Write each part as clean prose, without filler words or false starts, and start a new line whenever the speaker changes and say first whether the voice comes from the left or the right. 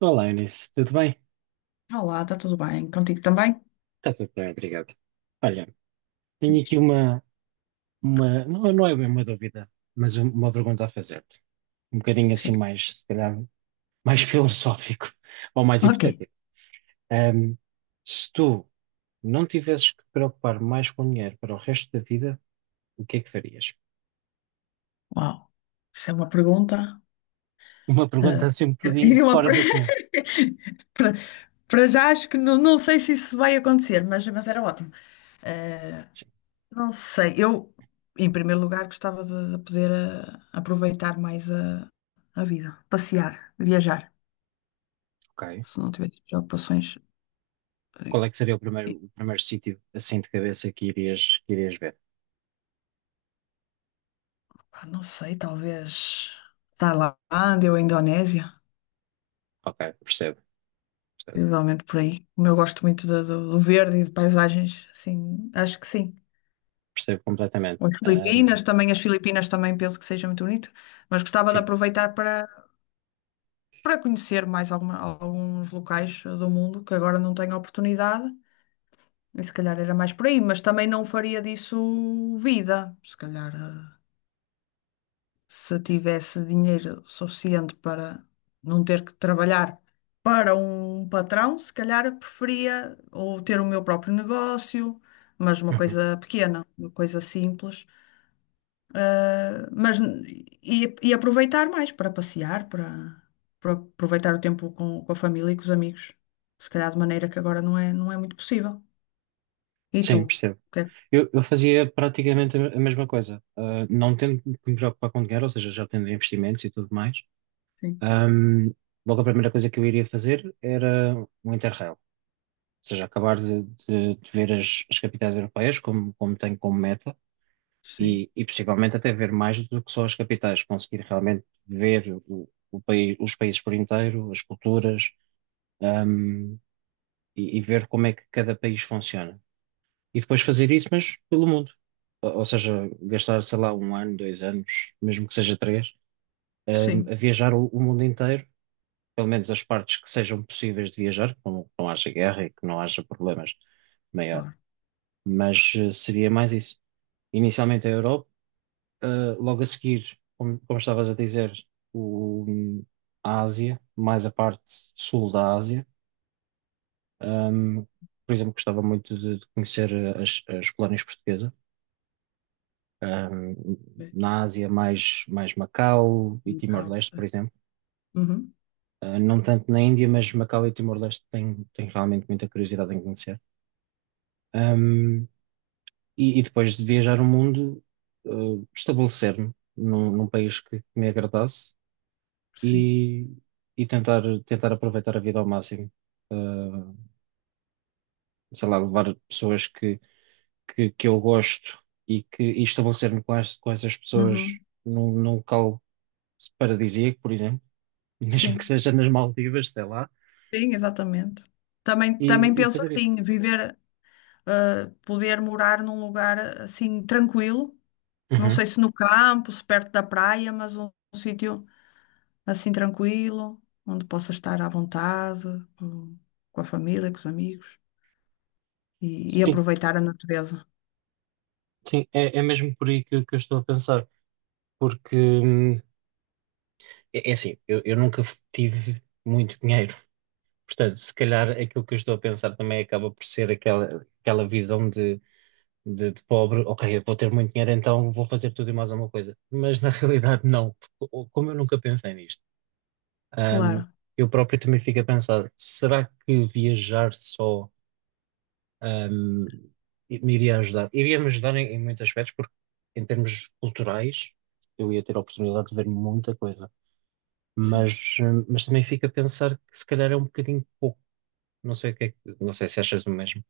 right: Olá, Inês, tudo bem?
left: Olá, está tudo bem? Contigo também?
right: Está tudo bem, obrigado. Olha, tenho aqui
left: Diz.
right: uma não, não é bem uma dúvida, mas uma pergunta a fazer-te. Um bocadinho assim
left: Sim.
right: mais, se calhar, mais filosófico ou mais
left: Ok,
right: hipotético. Ahm, Se tu não tivesses que te preocupar mais com dinheiro para o resto da vida, o que é que farias?
left: uau. Isso é uma pergunta.
right: Uma
left: ah,
right: pergunta assim um bocadinho
left: eu a-
right: fora do comum.
left: para, para já acho que não sei se isso vai acontecer, mas era ótimo.
right: Sim,
left: Ah, não sei, eu, em primeiro lugar, gostava de poder aproveitar mais a vida, passear, viajar,
right: ok.
left: se não tivesse preocupações. eh,
right: Qual é que seria
left: eh,
right: o primeiro sítio assim de cabeça que irias ver?
left: pá, não sei, talvez Tailândia ou Indonésia.
right: Ok, percebo, percebo,
left: Provavelmente por aí. Como eu gosto muito do verde e de paisagens, assim, acho que sim.
right: percebo completamente.
left: Ou as Filipinas também, as Filipinas também penso que seja muito bonito, mas gostava de
right: Sim.
left: aproveitar para conhecer mais alguns locais do mundo que agora não tenho oportunidade, e se calhar era mais por aí, mas também não faria disso vida, se calhar. Se tivesse dinheiro suficiente para não ter que trabalhar para um patrão, se calhar preferia ou ter o meu próprio negócio, mas uma
right: Uhum.
left: coisa pequena, uma coisa simples, e aproveitar mais para passear, para aproveitar o tempo com a família e com os amigos, se calhar de maneira que agora não é muito possível. E tu?
right: Sim, percebo.
left: O que é que...
right: Eu fazia praticamente a mesma coisa. Não tendo que me preocupar com dinheiro, ou seja, já tendo investimentos e tudo mais,
left: Sim,
right: ahm, logo a primeira coisa que eu iria fazer era um Interrail. Ou seja, acabar de ver as, as capitais europeias, como, como tenho como meta,
left: sim,
right: e possivelmente até ver mais do que só as capitais, conseguir realmente ver o país, os países por inteiro, as culturas, ahm, e ver como é que cada país funciona. E depois fazer isso, mas pelo mundo. Ou seja, gastar, sei lá, um ano, dois anos, mesmo que seja três,
left: sim,
right: a viajar o mundo inteiro, pelo menos as partes que sejam possíveis de viajar, que não haja guerra e que não haja problemas maior.
left: claro.
right: Mas seria mais isso. Inicialmente a Europa, eh, logo a seguir, como, como estavas a dizer, o, a Ásia, mais a parte sul da Ásia. Hum, por exemplo, gostava muito de conhecer as, as colónias portuguesas ahm,
left: Bem,
right: na Ásia mais Macau e
left: um bocado,
right: Timor-Leste, por
left: sim.
right: exemplo.
left: Uhum,
right: Não tanto na Índia, mas Macau e Timor-Leste tenho, tenho realmente muita curiosidade em conhecer. Ahm, e, e depois de viajar o mundo, ah, estabelecer-me num, num país que me agradasse
left: sim.
right: e, e tentar, tentar aproveitar a vida ao máximo. Ah, Sei lá, levar pessoas que, que eu gosto e que e estabelecer-me com, com essas pessoas
left: Uhum,
right: num, num local paradisíaco, por exemplo, mesmo que
left: sim.
right: seja nas Maldivas, sei lá,
left: Sim, exatamente. Também, também
right: e
left: penso
right: fazer isso.
left: assim, viver, poder morar num lugar assim tranquilo. Não
right: Uhum.
left: sei se no campo, se perto da praia, mas um sítio assim tranquilo, onde possa estar à vontade, com, com a família, com os amigos e
right: Sim,
left: aproveitar a natureza.
right: sim, é, é mesmo por aí que eu estou a pensar, porque é, é assim, eu nunca tive muito dinheiro, portanto, se calhar aquilo que eu estou a pensar também acaba por ser aquela, aquela visão de, de pobre, ok, eu vou ter muito dinheiro, então vou fazer tudo e mais alguma coisa, mas na realidade não, porque, como eu nunca pensei nisto, hum,
left: Claro,
right: eu próprio também fico a pensar, será que viajar só ahm, e me iria ajudar. Iria-me ajudar em, em muitos aspectos, porque em termos culturais eu ia ter a oportunidade de ver muita coisa.
left: sim.
right: Mas também fica a pensar que se calhar é um bocadinho pouco. Não sei o que é que, não sei se achas o mesmo.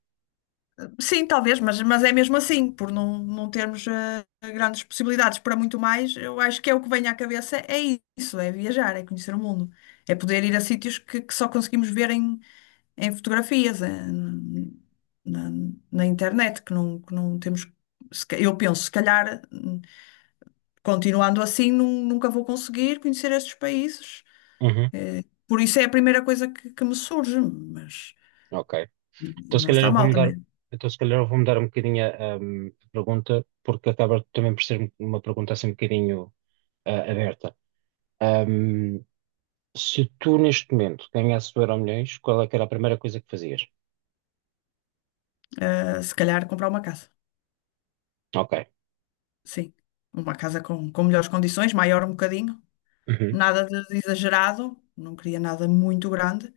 left: Sim, talvez, mas é mesmo assim, por não termos grandes possibilidades para muito mais, eu acho que é o que vem à cabeça, é isso, é viajar, é conhecer o mundo, é poder ir a sítios que só conseguimos ver em fotografias, na, na internet, que não temos, se ca- eu penso, se calhar, continuando assim, nunca vou conseguir conhecer estes países,
right: Uhum,
left: por isso é a primeira coisa que me surge, mas
right: ok. Então se
left: não
right: calhar
left: está
right: eu vou
left: mal
right: mudar,
left: também,
right: então se calhar eu vou mudar um bocadinho a pergunta, porque acaba também por ser uma pergunta assim um bocadinho aberta. Hum, Se tu neste momento ganhasses o Euromilhões, qual é que era a primeira coisa que fazias?
left: se calhar comprar uma casa.
right: Ok.
left: Sim, uma casa com melhores condições, maior um bocadinho,
right: Uhum,
left: nada de de exagerado, não queria nada muito grande,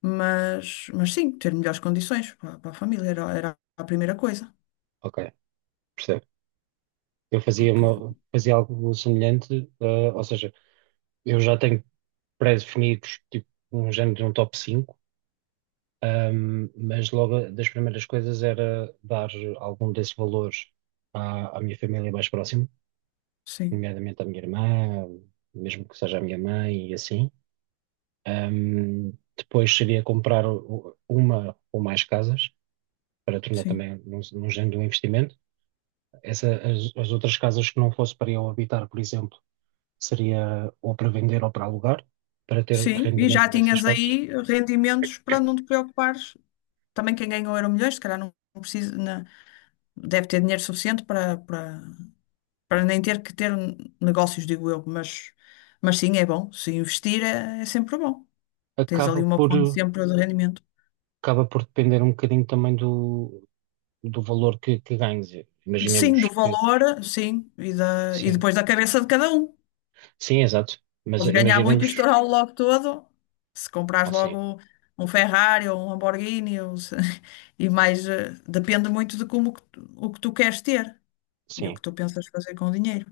left: mas sim, ter melhores condições para a família era a primeira coisa,
right: ok. Percebe? Eu fazia,
left: porque
right: uma, fazia algo semelhante, ou seja, eu já tenho pré-definidos, tipo, um género de um top 5 mas das primeiras coisas era dar algum desses valores à, à minha família mais próxima,
left: sim,
right: nomeadamente à minha irmã, mesmo que seja a minha mãe e assim. Depois seria comprar uma ou mais casas, para tornar
left: sim,
right: também num, num género de um investimento. Essa, as outras casas que não fosse para eu habitar, por exemplo, seria ou para vender ou para alugar, para ter
left: sim, e já
right: rendimento dessas
left: tinhas
right: casas,
left: aí rendimentos para não te preocupares. Também quem ganhou Euromilhões, se calhar não precisa, deve ter dinheiro suficiente para nem ter que ter negócios, digo eu, mas sim, é bom, se investir é sempre bom. Tens ali
right: acaba
left: uma fonte
right: por,
left: sempre de rendimento.
right: acaba por depender um bocadinho também do, do valor que ganhes.
left: Sim, do
right: Imaginemos que,
left: valor, sim, e
right: sim,
left: depois da cabeça de cada um.
right: sim, exato, mas
left: Podes ganhar muito e
right: imaginemos,
left: estourá-lo logo todo. Se comprares
right: sim,
left: logo um Ferrari ou um Lamborghini, ou se- e mais, depende muito de como o que tu queres ter e o
right: sim.
left: que tu pensas fazer com o dinheiro.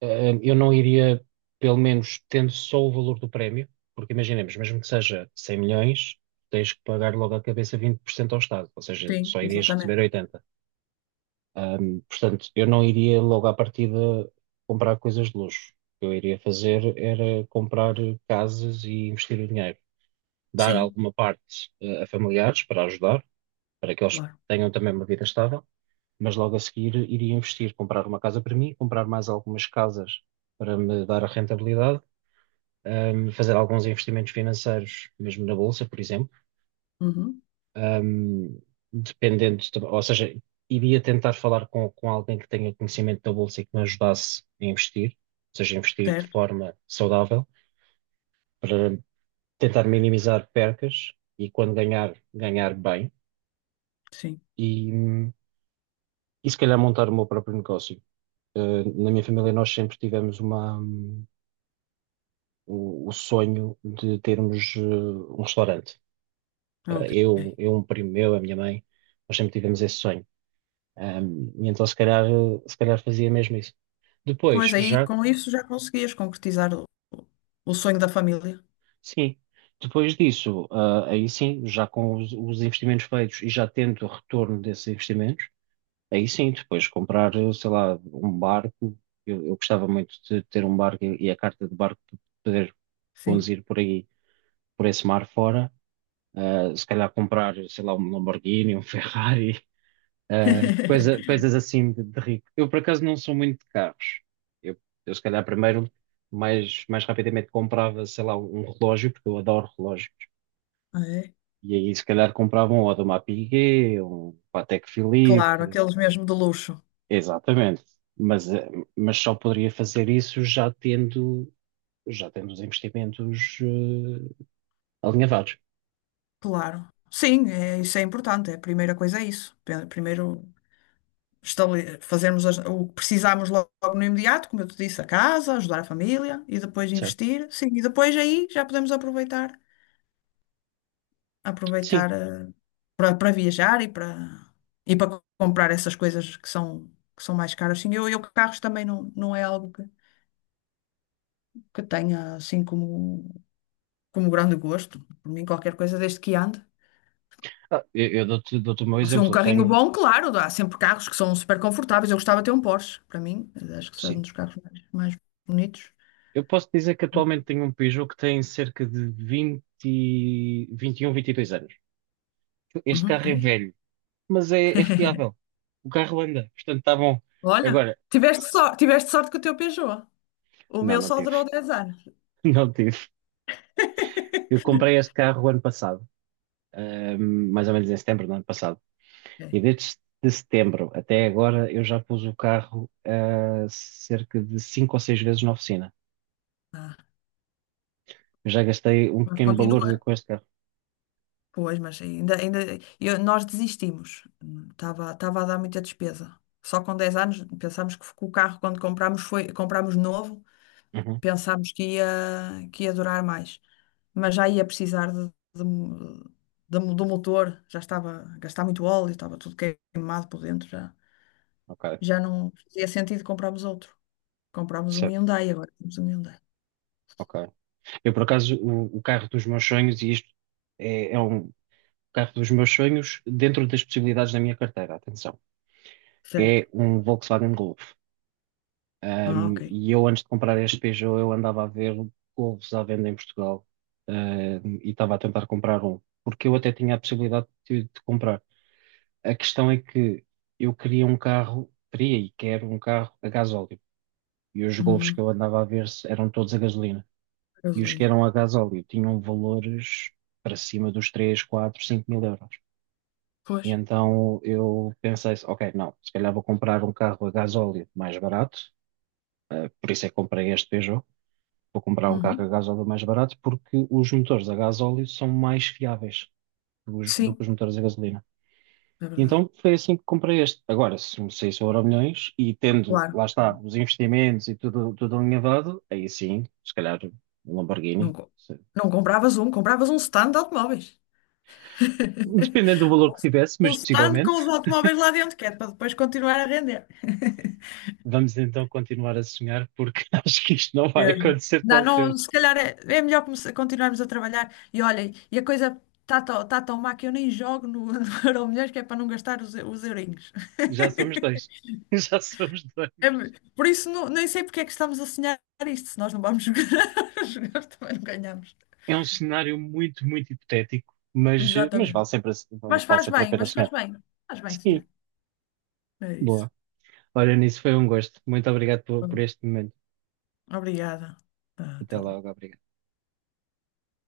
right: Eu não iria, pelo menos tendo só o valor do prémio, porque imaginemos, mesmo que seja 100 milhões, tens que pagar logo à cabeça 20% ao Estado, ou seja,
left: Sim,
right: só irias
left: exatamente.
right: receber 80. Portanto, eu não iria logo à partida comprar coisas de luxo. O que eu iria fazer era comprar casas e investir o dinheiro. Dar
left: Sim,
right: alguma parte, a familiares para ajudar, para que eles
left: claro.
right: tenham também uma vida estável, mas logo a seguir iria investir, comprar uma casa para mim, comprar mais algumas casas para me dar a rentabilidade, fazer alguns investimentos financeiros, mesmo na bolsa, por exemplo.
left: Uhum,
right: ahm, Dependente, ou seja, iria tentar falar com alguém que tenha conhecimento da bolsa e que me ajudasse a investir, ou seja, investir de
left: certo,
right: forma saudável, para tentar minimizar percas e quando ganhar, ganhar bem
left: sim.
right: e, hum, e se calhar montar o meu próprio negócio. Na minha família nós sempre tivemos o sonho de termos um restaurante. Eh,
left: Ok.
right: eu, eu, um primo meu, a minha mãe, nós sempre tivemos esse sonho. E então se calhar, se calhar fazia mesmo isso. Depois,
left: Pois aí,
right: já,
left: com isso já conseguias concretizar o sonho da família.
right: sim, depois disso, aí sim, já com os investimentos feitos e já tendo o retorno desses investimentos, aí sim, depois comprar, sei lá, um barco. Eu gostava muito de ter um barco e a carta de barco para poder
left: Sim.
right: conduzir por aí, por esse mar fora. Se calhar comprar, sei lá, um Lamborghini, um Ferrari, coisas assim de rico. Eu, por acaso, não sou muito de carros. Eu, eu se calhar, primeiro, mais, mais rapidamente comprava, sei lá, um relógio, porque eu adoro relógios.
left: É,
right: E aí, se calhar, comprava um Audemars Piguet, um Patek
left: claro,
right: Philippe.
left: aqueles mesmo de luxo.
right: Exatamente. Mas, eh, mas só poderia fazer isso já tendo os investimentos, alinhavados,
left: Claro. Sim, é, isso é importante. É a primeira coisa é isso. Primeiro fazermos o que precisamos logo no imediato, como eu te disse, a casa, ajudar a família e depois
right: certo?
left: investir. Sim, e depois aí já podemos aproveitar,
right: Sim.
left: aproveitar para viajar e para comprar essas coisas que são mais caras. Sim, eu carros também não é algo que tenha assim como grande gosto. Por mim qualquer coisa desde que ande.
right: Eu dou-te o meu
left: Foi um
right: exemplo.
left: carrinho bom, claro, há sempre carros que são super confortáveis. Eu gostava de ter um Porsche, para mim, acho que são um
right: Sim.
left: dos carros mais bonitos.
right: Eu posso dizer que atualmente tenho um Peugeot que tem cerca de 20, 21, 22 anos. Este
left: Uhum,
right: carro é
left: é.
right: velho, mas é, é fiável. O carro anda, portanto está bom.
left: Olha,
right: Agora, se-
left: tiveste sorte com o teu Peugeot. O
right: não,
left: meu
right: não
left: só
right: tive.
left: durou dez anos.
right: Não tive. Eu comprei este carro o ano passado, mais ou menos em setembro do ano passado.
left: É.
right: E desde de setembro até agora eu já pus o carro cerca de 5 ou 6 vezes na oficina.
left: Ah,
right: Eu já gastei um
left: mas
right: pequeno valor
left: continua.
right: com este carro.
left: Pois, nós desistimos. Estava a dar muita despesa. Só com 10 anos pensámos que o carro, quando comprámos, foi, comprámos novo.
right: Uhum.
left: Pensámos que ia durar mais, mas já ia precisar de- do motor, já estava a gastar muito óleo, estava tudo queimado por dentro, já,
right: Ok,
left: já não fazia sentido comprarmos outro. Comprámos um
right: certo.
left: Hyundai, agora temos um Hyundai.
right: Ok. Eu, por acaso, o carro dos meus sonhos, e isto é, é um carro dos meus sonhos dentro das possibilidades da minha carteira, atenção,
left: Certo.
right: é um Volkswagen Golf.
left: Ah, ok.
right: E eu, antes de comprar este Peugeot, eu andava a ver Golfs à venda em Portugal, e estava a tentar comprar um, porque eu até tinha a possibilidade de comprar. A questão é que eu queria um carro, queria e quero um carro a gasóleo. E os Golfs que
left: Uhum.
right: eu andava a ver eram todos a gasolina. E os que
left: Gasolina.
right: eram a gasóleo tinham valores para cima dos 3, 4, 5 mil euros.
left: Pois.
right: E então eu pensei, ok, não, se calhar vou comprar um carro a gasóleo mais barato, por isso é que comprei este Peugeot, vou comprar um carro a
left: Uhum.
right: gasóleo mais barato porque os motores a gasóleo são mais fiáveis do, do que
left: Sim,
right: os motores a gasolina.
left: é
right: E
left: verdade.
right: então foi assim que comprei este. Agora, se me saísse o Euromilhões e tendo,
left: Claro.
right: lá está, os investimentos e tudo, tudo alinhavado, aí sim, se calhar um
left: Não,
right: Lamborghini.
left: co- não compravas um, compravas um stand de automóveis.
right: Dependendo do valor que tivesse,
left: Um
right: mas
left: stand com
right: possivelmente.
left: os automóveis lá dentro, que é para depois continuar a render.
right: Vamos então continuar a sonhar, porque acho que isto não vai
left: Mesmo.
right: acontecer tão cedo.
left: Não, Se calhar é, é melhor continuarmos a trabalhar. E olhem, e a coisa está tão, tá tão má que eu nem jogo no, no Euromilhões, que é para não gastar os eurinhos.
right: Já somos dois. Já somos dois.
left: É me- por isso, não, nem sei porque é que estamos a sonhar isto, se nós não vamos jogar, jogar também não ganhamos.
right: É um cenário muito, muito hipotético, mas
left: Exatamente.
right: vale sempre,
left: Mas
right: vale
left: faz
right: sempre a
left: bem,
right: pena
left: mas faz
right: sonhar.
left: bem. Faz bem sonhar.
right: Sim,
left: É isso.
right: boa. Olha, nisso foi um gosto. Muito obrigado por este momento.
left: Obrigada. Ah,
right: Até
left: até logo.
right: logo, obrigado.